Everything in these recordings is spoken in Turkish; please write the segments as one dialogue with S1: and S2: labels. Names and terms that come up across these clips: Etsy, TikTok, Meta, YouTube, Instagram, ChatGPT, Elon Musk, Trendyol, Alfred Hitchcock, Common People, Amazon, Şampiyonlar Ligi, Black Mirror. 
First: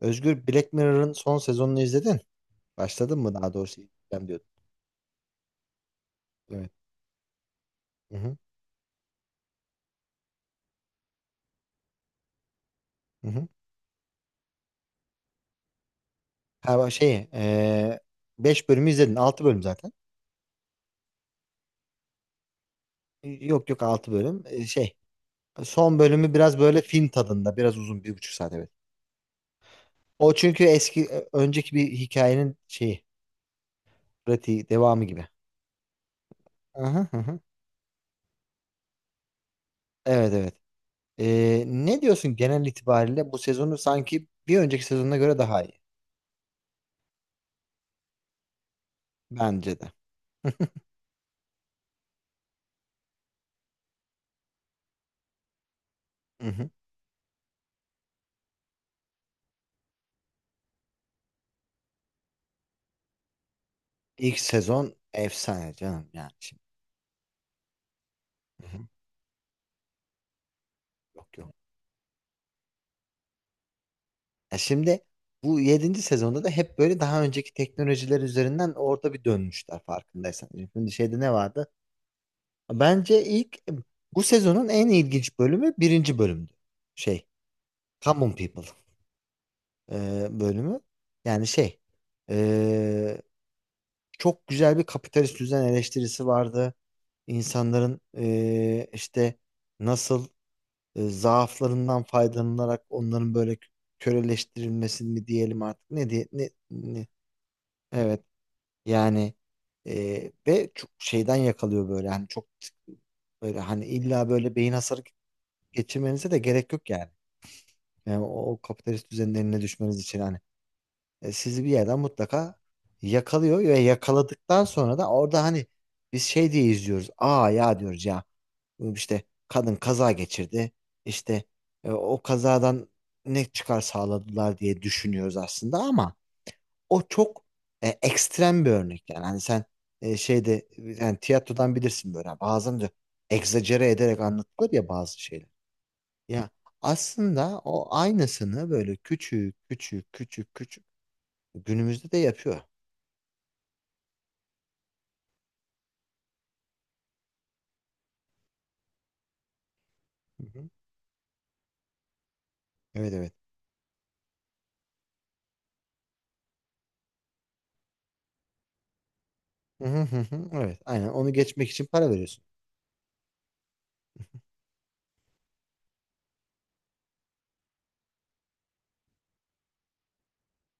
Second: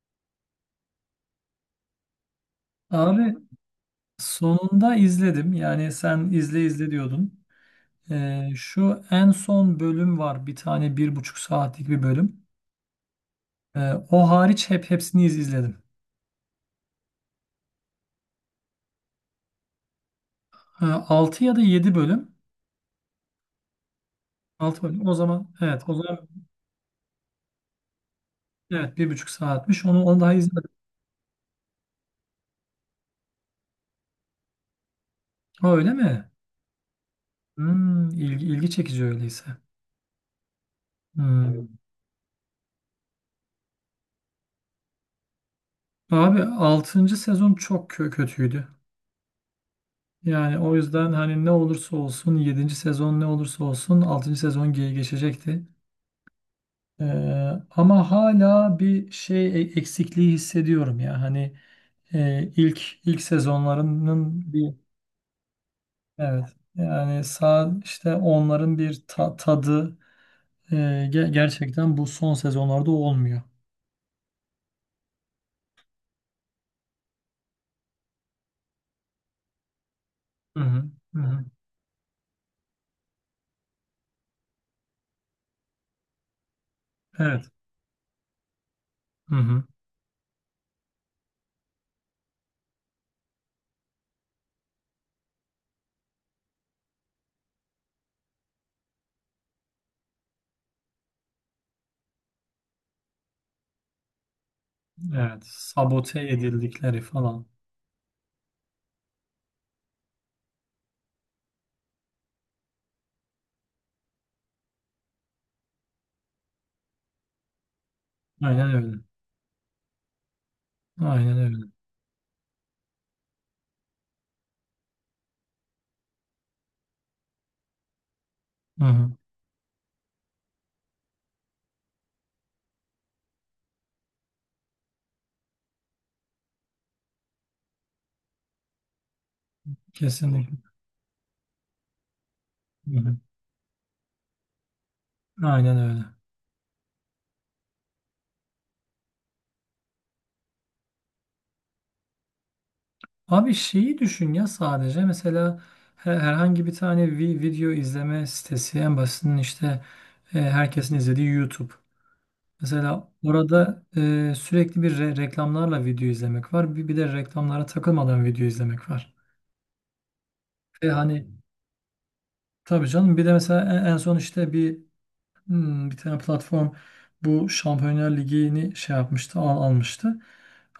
S1: Özgür Black Mirror'ın son sezonunu izledin. Başladın
S2: Abi
S1: mı daha doğrusu? İzleyeceğim diyordun.
S2: sonunda izledim. Yani sen izle
S1: Evet.
S2: izle diyordun.
S1: Hı hı.
S2: Şu en son bölüm var. Bir tane bir buçuk saatlik bir bölüm.
S1: Hı hı.
S2: O hariç hepsini izledim.
S1: Ha, bak şey, 5 bölümü izledin. 6 bölüm zaten.
S2: Ha, 6 ya da 7 bölüm.
S1: Yok yok, 6 bölüm.
S2: 6
S1: Şey,
S2: bölüm. O zaman evet o
S1: son
S2: zaman
S1: bölümü biraz böyle film tadında. Biraz uzun. 1,5 saat, evet.
S2: evet bir buçuk saatmiş. Onu daha
S1: O çünkü
S2: izledim.
S1: eski, önceki bir hikayenin şeyi. Pratiği, devamı gibi.
S2: Ha, öyle mi?
S1: Hı hı hı hı.
S2: Hmm, ilgi çekici öyleyse.
S1: Evet evet.
S2: Hmm. Evet.
S1: Ne diyorsun genel itibariyle bu sezonu sanki bir önceki sezonuna göre daha iyi.
S2: Abi altıncı sezon çok kötüydü.
S1: Bence de.
S2: Yani o yüzden hani ne olursa olsun yedinci sezon ne olursa olsun altıncı sezon geçecekti.
S1: Hı hı.
S2: Ee, ama hala bir şey eksikliği hissediyorum ya. Hani ilk
S1: İlk
S2: sezonlarının bir
S1: sezon efsane canım, yani
S2: evet,
S1: şimdi.
S2: yani sağ işte onların bir tadı e, ge-
S1: Yok yok.
S2: gerçekten bu son sezonlarda olmuyor.
S1: Ya şimdi bu yedinci sezonda da hep böyle daha önceki teknolojiler üzerinden orada bir dönmüşler, farkındaysan.
S2: Hı hı,
S1: Şimdi
S2: hı
S1: şeyde ne
S2: hı.
S1: vardı? Bence ilk, bu sezonun en ilginç bölümü birinci bölümdü. Şey,
S2: Evet.
S1: Common People
S2: Hı hı,
S1: bölümü. Yani şey, e, çok güzel bir kapitalist düzen eleştirisi vardı. İnsanların işte nasıl zaaflarından faydalanarak onların böyle köleleştirilmesi mi
S2: evet.
S1: diyelim artık, ne
S2: Sabote
S1: diye,
S2: edildikleri falan.
S1: Evet, yani ve çok şeyden yakalıyor böyle, hani çok böyle, hani illa böyle beyin hasarı geçirmenize de gerek yok yani. Yani o
S2: Aynen öyle.
S1: kapitalist düzenin eline düşmeniz için, hani
S2: Aynen öyle.
S1: sizi bir yerden mutlaka yakalıyor ve yakaladıktan sonra da orada hani biz şey diye izliyoruz. Aa ya, diyoruz ya
S2: Hı hı.
S1: işte kadın kaza geçirdi, işte o kazadan ne çıkar sağladılar diye düşünüyoruz aslında ama o çok ekstrem bir örnek, yani hani sen
S2: Kesinlikle.
S1: şeyde, yani tiyatrodan bilirsin böyle. Yani bazen de
S2: Hı hı.
S1: egzajere ederek anlatılır ya bazı şeyler.
S2: Aynen öyle.
S1: Ya aslında o aynısını böyle küçük küçük küçük küçük günümüzde de yapıyor.
S2: Abi şeyi düşün ya, sadece mesela herhangi bir tane video izleme sitesi en basitinin işte,
S1: Hı hı.
S2: herkesin izlediği YouTube. Mesela
S1: Evet evet.
S2: orada sürekli bir reklamlarla video izlemek var. Bir de reklamlara takılmadan video izlemek var.
S1: Hı hı hı hı. Evet,
S2: Ve
S1: aynen
S2: hani
S1: onu geçmek için para veriyorsun.
S2: tabii canım, bir de mesela en son işte bir tane platform bu Şampiyonlar Ligi'ni şey yapmıştı, almıştı.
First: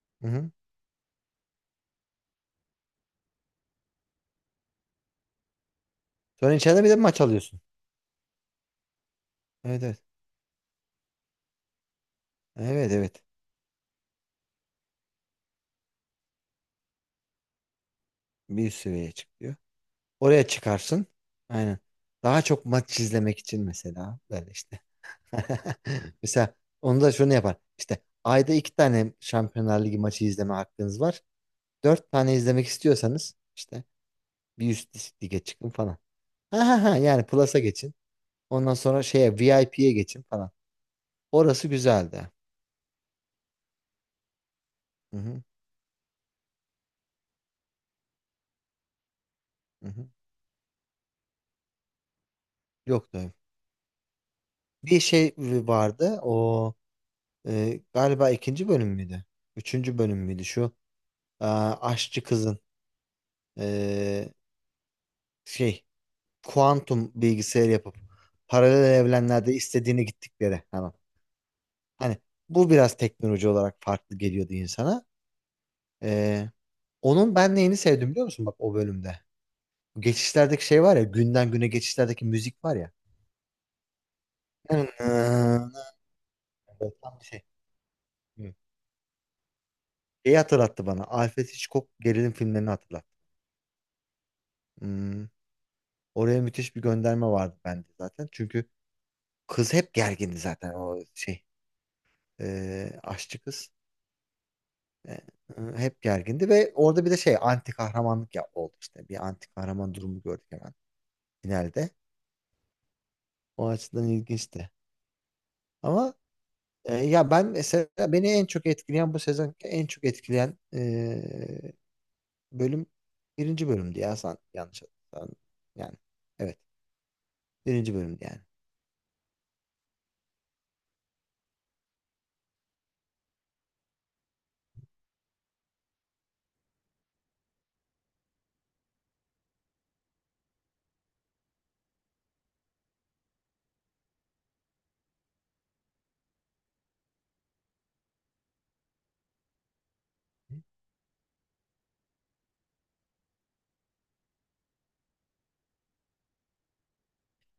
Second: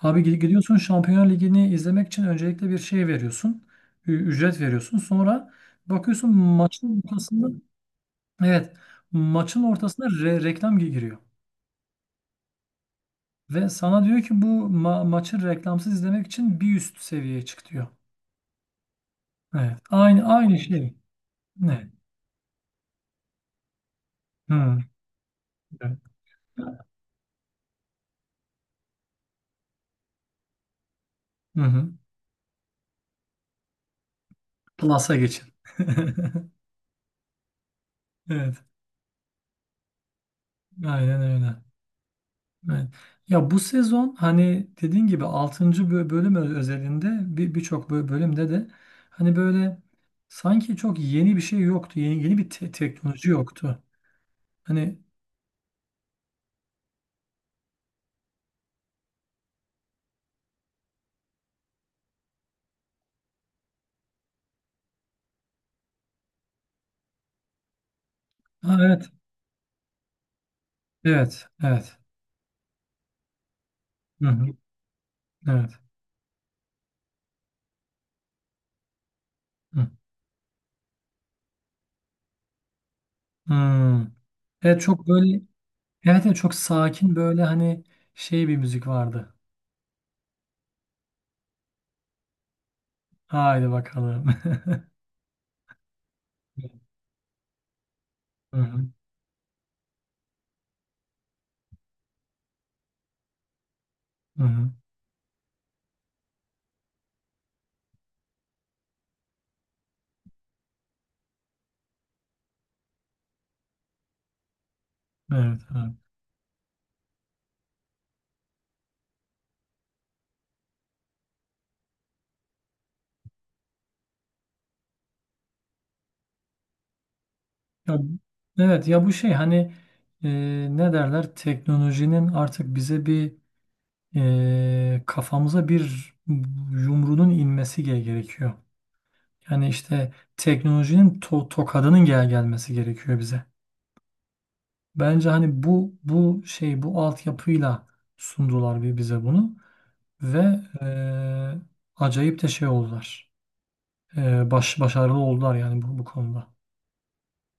S2: Abi
S1: Hı
S2: gid-
S1: hı.
S2: gidiyorsun Şampiyonlar Ligi'ni izlemek için öncelikle bir şey veriyorsun. Ücret veriyorsun. Sonra bakıyorsun
S1: Sonra içeride bir de
S2: maçın
S1: maç
S2: ortasında,
S1: alıyorsun.
S2: evet, maçın
S1: Evet evet.
S2: ortasında reklam giriyor.
S1: Evet evet.
S2: Ve sana diyor ki bu maçı reklamsız izlemek için bir üst seviyeye çık diyor.
S1: Bir üst seviyeye çıkıyor.
S2: Evet. Aynı
S1: Oraya
S2: aynı şey.
S1: çıkarsın. Aynen.
S2: Ne?
S1: Daha çok maç izlemek için mesela, böyle işte.
S2: Hmm. Evet.
S1: Mesela onu da şunu yapar. İşte ayda iki tane Şampiyonlar Ligi maçı izleme hakkınız var.
S2: Hı hı.
S1: Dört tane izlemek istiyorsanız işte bir üst
S2: Plus'a
S1: lige
S2: geçin.
S1: çıkın falan. Ha ha ha, yani Plus'a geçin.
S2: Evet.
S1: Ondan sonra şeye VIP'ye geçin falan.
S2: Aynen öyle.
S1: Orası güzeldi.
S2: Evet. Ya bu sezon hani dediğin
S1: Hı
S2: gibi
S1: hı,
S2: altıncı bölüm özelinde birçok bölümde de hani böyle
S1: hı hı.
S2: sanki çok yeni bir şey yoktu. Yeni yeni bir teknoloji
S1: Yoktu.
S2: yoktu. Hani
S1: Bir şey vardı o, galiba ikinci bölüm müydü? Üçüncü bölüm müydü şu? Aa, aşçı kızın e, şey, kuantum bilgisayar yapıp
S2: ha,
S1: paralel
S2: evet.
S1: evrenlerde istediğini gittikleri hemen.
S2: Evet. Evet.
S1: Hani bu biraz teknoloji olarak farklı
S2: Hı
S1: geliyordu
S2: hı.
S1: insana.
S2: Evet.
S1: Ee, onun ben neyini sevdim biliyor musun, bak, o bölümde?
S2: Hı.
S1: Bu geçişlerdeki şey var ya, günden güne geçişlerdeki müzik var ya.
S2: Hmm. Evet,
S1: Evet,
S2: çok böyle evet, evet çok sakin
S1: tam bir
S2: böyle
S1: şey.
S2: hani şey
S1: Hı.
S2: bir müzik vardı.
S1: Şeyi hatırlattı bana. Alfred Hitchcock gerilim filmlerini hatırlattı.
S2: Haydi bakalım.
S1: Hmm, oraya müthiş bir gönderme vardı bende zaten.
S2: Hı
S1: Çünkü
S2: hı.
S1: kız hep gergindi zaten o şey. Aşçı kız.
S2: Hı hı.
S1: E, hep gergindi ve orada bir de şey, anti kahramanlık ya, oldu işte. Bir anti kahraman durumu gördük hemen finalde. O açıdan ilginçti.
S2: Evet. Evet.
S1: Ama ya ben mesela beni en çok etkileyen bu sezon, en çok etkileyen bölüm birinci bölümdü ya, sen yanlış hatırlamıyorsan. Yani evet, birinci
S2: Ya,
S1: bölümdü yani.
S2: evet, ya bu şey hani e, ne derler, teknolojinin artık bize bir, kafamıza bir yumruğunun inmesi gerekiyor. Yani işte teknolojinin tokadının gelmesi gerekiyor bize. Bence hani bu şey, bu altyapıyla sundular bize bunu ve acayip de şey oldular. Başarılı oldular yani bu konuda.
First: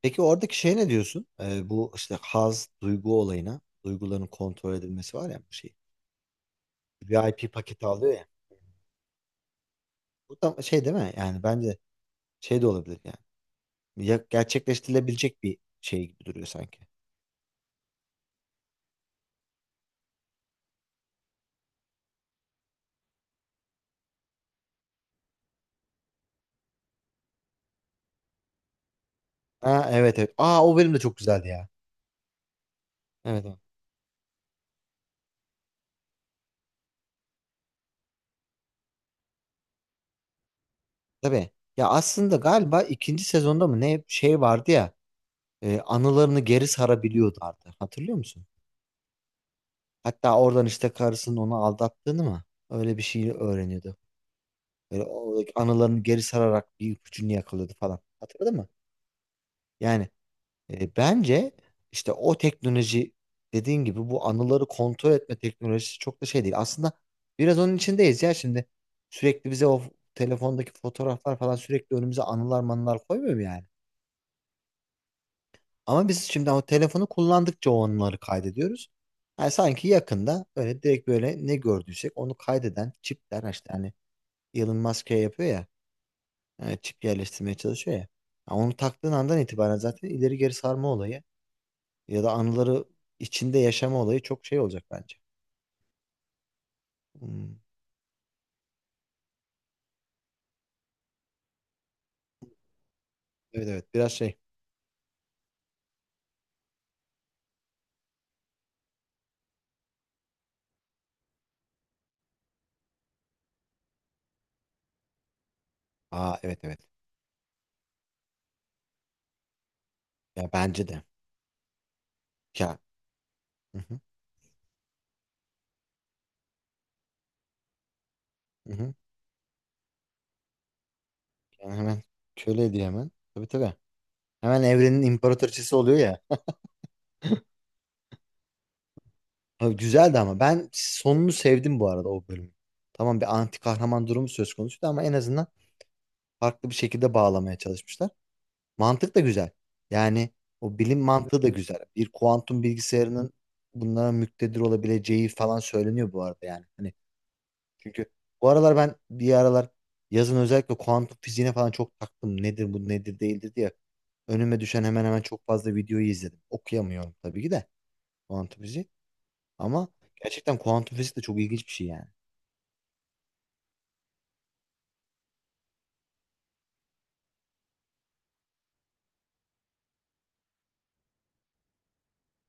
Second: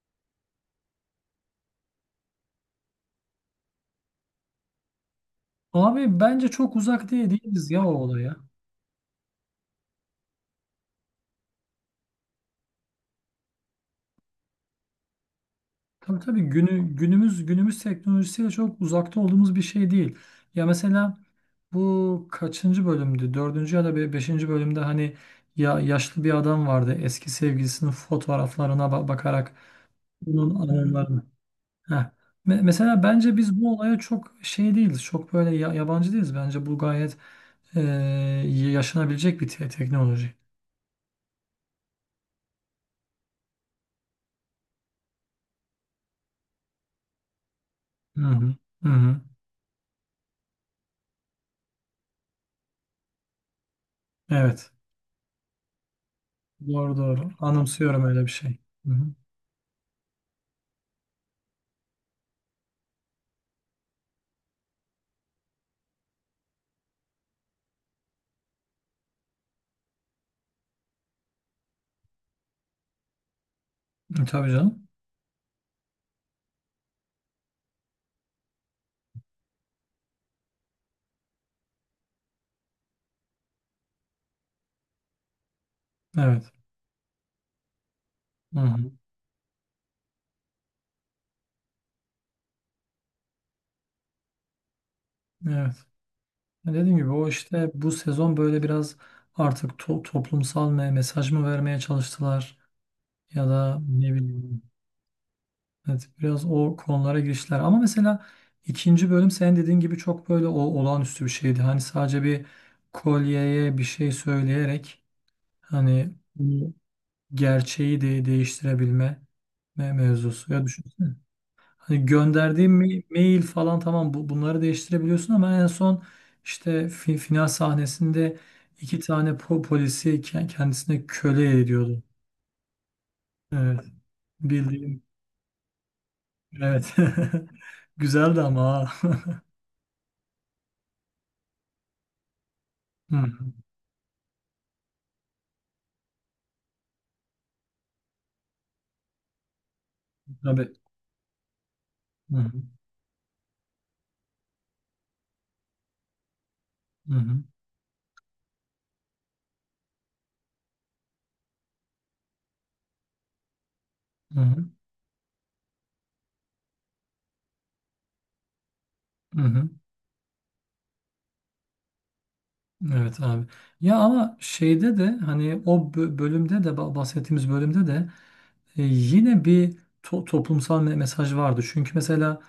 S1: Peki oradaki şey ne diyorsun? Bu işte haz duygu olayına, duyguların kontrol edilmesi var ya, bu şey.
S2: Abi bence çok uzak değil
S1: VIP
S2: değiliz ya
S1: paketi
S2: o
S1: alıyor ya.
S2: olaya.
S1: Bu da şey değil mi? Yani bence şey de olabilir yani. Ya- gerçekleştirilebilecek bir şey
S2: Tabii
S1: gibi
S2: tabii,
S1: duruyor sanki.
S2: günümüz teknolojisiyle çok uzakta olduğumuz bir şey değil. Ya mesela bu kaçıncı bölümdü? Dördüncü ya da beşinci bölümde hani ya yaşlı bir adam vardı. Eski sevgilisinin fotoğraflarına bakarak
S1: Ha evet evet.
S2: bunun
S1: Aa o bölüm de çok
S2: anılarını.
S1: güzeldi ya.
S2: Heh. Mesela bence
S1: Evet evet.
S2: biz bu olaya çok şey değiliz. Çok böyle yabancı değiliz. Bence bu gayet eee, yaşanabilecek bir teknoloji.
S1: Tabii. Ya aslında galiba ikinci sezonda mı ne, şey vardı ya. Anılarını geri sarabiliyordu artık. Hatırlıyor
S2: Hı
S1: musun?
S2: hı. Hı hı.
S1: Hatta oradan işte karısının onu aldattığını mı? Öyle bir şey öğreniyordu.
S2: Evet.
S1: Böyle o anılarını geri sararak bir
S2: Doğru doğru.
S1: ipucunu yakaladı falan.
S2: Anımsıyorum öyle bir
S1: Hatırladın
S2: şey.
S1: mı?
S2: Hı hı.
S1: Yani bence işte o teknoloji, dediğin gibi bu anıları kontrol etme teknolojisi çok da şey değil. Aslında biraz onun içindeyiz ya şimdi. Sürekli bize o telefondaki fotoğraflar falan sürekli önümüze anılar manılar koymuyor mu yani?
S2: Tabii canım.
S1: Ama biz şimdi o telefonu kullandıkça o anıları kaydediyoruz. Yani sanki yakında böyle direkt böyle ne gördüysek onu kaydeden çipler, işte hani Elon Musk şey yapıyor ya,
S2: Evet.
S1: çip yerleştirmeye çalışıyor ya. Ya
S2: Hı
S1: onu
S2: hı.
S1: taktığın andan itibaren zaten ileri geri sarma olayı ya da anıları içinde yaşama olayı çok şey olacak bence.
S2: Evet. Ya, dediğim gibi o
S1: Hmm,
S2: işte bu sezon böyle biraz artık toplumsal mesaj mı vermeye çalıştılar ya
S1: evet
S2: da
S1: evet biraz
S2: ne
S1: şey.
S2: bileyim, evet, biraz o konulara girişler. Ama mesela ikinci bölüm senin dediğin gibi çok böyle olağanüstü bir şeydi. Hani sadece bir kolyeye bir şey söyleyerek hani
S1: Aa evet
S2: bunu,
S1: evet.
S2: gerçeği de değiştirebilme me-
S1: Ya
S2: mevzusu. Ya düşün.
S1: bence de.
S2: Hani gönderdiğin
S1: Ya.
S2: mail
S1: Hı
S2: falan,
S1: hı,
S2: tamam, bunları değiştirebiliyorsun ama en son işte final sahnesinde
S1: hı hı.
S2: iki tane polisi kendisine köle
S1: Yani hemen
S2: ediyordu.
S1: köle ediyor hemen. Tabii tabii.
S2: Evet.
S1: Hemen
S2: Bildiğim.
S1: evrenin imparatoriçesi oluyor ya.
S2: Evet. Güzeldi ama. Ha.
S1: Abi güzeldi ama, ben sonunu sevdim bu arada o bölümü.
S2: Hı
S1: Tamam, bir
S2: hı.
S1: anti kahraman durumu söz konusuydu ama en azından farklı bir şekilde bağlamaya çalışmışlar. Mantık da güzel. Yani
S2: Tabii.
S1: o bilim mantığı da güzel. Bir
S2: Hı hı.
S1: kuantum bilgisayarının bunlara müktedir olabileceği falan söyleniyor bu arada yani. Hani
S2: Hı hı.
S1: çünkü bu aralar ben, bir aralar yazın özellikle kuantum fiziğine falan çok taktım. Nedir bu, nedir değildir diye.
S2: Hı
S1: Önüme
S2: hı.
S1: düşen hemen hemen çok fazla videoyu izledim. Okuyamıyorum tabii ki de kuantum fiziği.
S2: Hı hı.
S1: Ama gerçekten kuantum fizik de çok ilginç bir şey yani.
S2: Evet abi. Ya ama şeyde de hani o bölümde de bahsettiğimiz bölümde de yine bir toplumsal mesaj vardı. Çünkü mesela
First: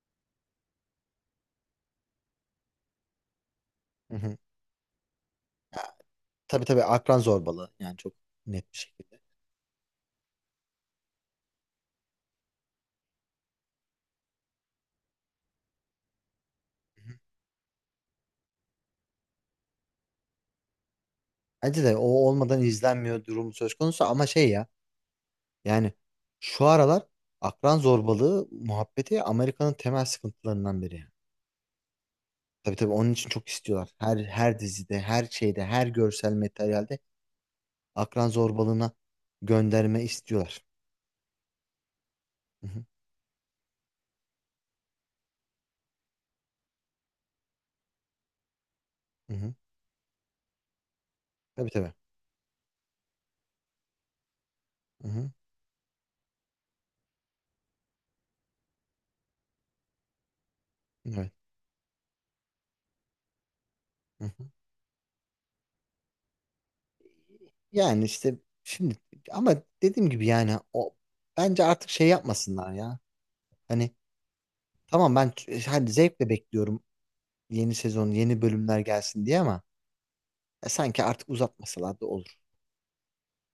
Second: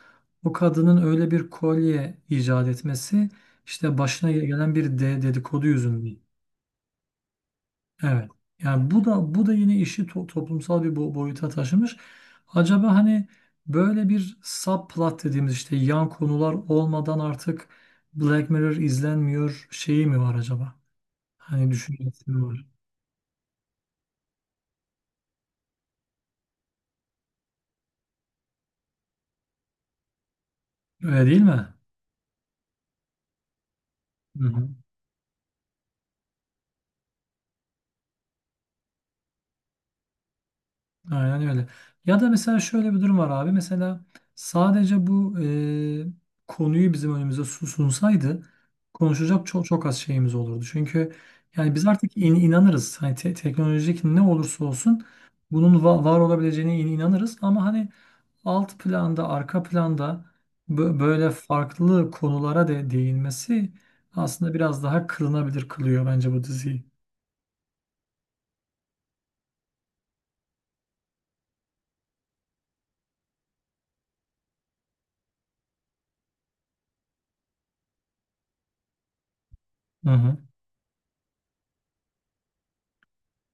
S2: o kadının öyle bir kolye icat etmesi işte
S1: Hı
S2: başına
S1: hı.
S2: gelen bir de dedikodu
S1: Ya,
S2: yüzünden.
S1: tabii tabii akran zorbalığı yani, çok
S2: Evet.
S1: net bir
S2: Yani bu
S1: şekilde.
S2: da bu da yine işi toplumsal bir boyuta taşımış. Acaba hani böyle bir subplot dediğimiz işte yan konular
S1: Hı hı.
S2: olmadan artık Black Mirror izlenmiyor şeyi mi var acaba? Hani
S1: Bence de o
S2: düşüncesi
S1: olmadan
S2: var.
S1: izlenmiyor durumu söz konusu, ama şey ya, yani şu aralar akran zorbalığı muhabbeti Amerika'nın temel sıkıntılarından biri yani.
S2: Öyle değil mi?
S1: Tabii tabii onun için çok istiyorlar. Her
S2: Hı
S1: her
S2: hı.
S1: dizide, her şeyde, her görsel materyalde akran zorbalığına gönderme istiyorlar.
S2: Aynen öyle. Ya da mesela
S1: Hı hı,
S2: şöyle bir durum var abi. Mesela sadece bu konuyu bizim önümüze sunsaydı
S1: hı
S2: konuşacak
S1: hı.
S2: çok çok az şeyimiz olurdu. Çünkü
S1: Tabii
S2: yani biz
S1: tabii.
S2: artık inanırız. Hani teknolojik ne olursa olsun
S1: Hı hı,
S2: bunun var olabileceğine inanırız. Ama hani alt planda, arka planda böyle
S1: evet.
S2: farklı konulara değinmesi
S1: Hı hı.
S2: aslında biraz daha kılınabilir kılıyor bence bu diziyi.
S1: Yani işte şimdi, ama dediğim gibi yani, o bence artık şey yapmasınlar ya. Hani tamam, ben hani zevkle bekliyorum yeni sezon, yeni bölümler gelsin diye, ama
S2: Hı hı.
S1: sanki artık uzatmasalar da olur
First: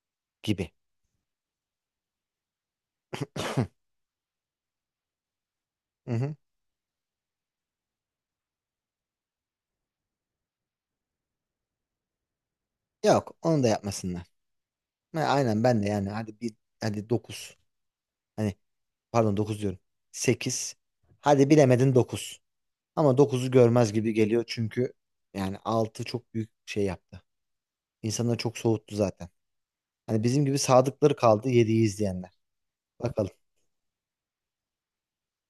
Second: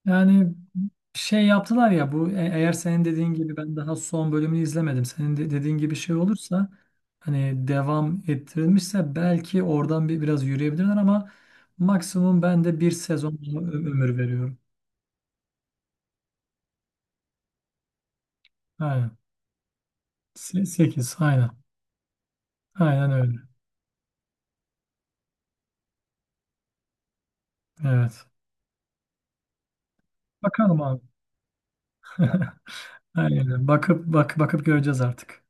S2: Yani
S1: gibi.
S2: şey yaptılar ya bu, eğer senin dediğin gibi, ben daha son bölümünü izlemedim. Senin de dediğin gibi
S1: Hı
S2: şey
S1: hı.
S2: olursa hani devam ettirilmişse belki oradan biraz yürüyebilirler ama maksimum ben de bir sezon
S1: Yok, onu da
S2: ömür
S1: yapmasınlar.
S2: veriyorum.
S1: Ha, aynen ben de, yani hadi bir, hadi 9. Hani
S2: Aynen.
S1: pardon, 9 diyorum. Sekiz.
S2: Sekiz,
S1: Hadi
S2: aynen.
S1: bilemedin 9.
S2: Aynen
S1: Ama
S2: öyle.
S1: dokuzu görmez gibi geliyor çünkü yani 6 çok büyük şey yaptı.
S2: Evet.
S1: İnsanları çok soğuttu zaten. Hani bizim gibi
S2: Bakalım abi.
S1: sadıkları kaldı 7'yi izleyenler. Bakalım.
S2: Aynen. Bakıp göreceğiz artık.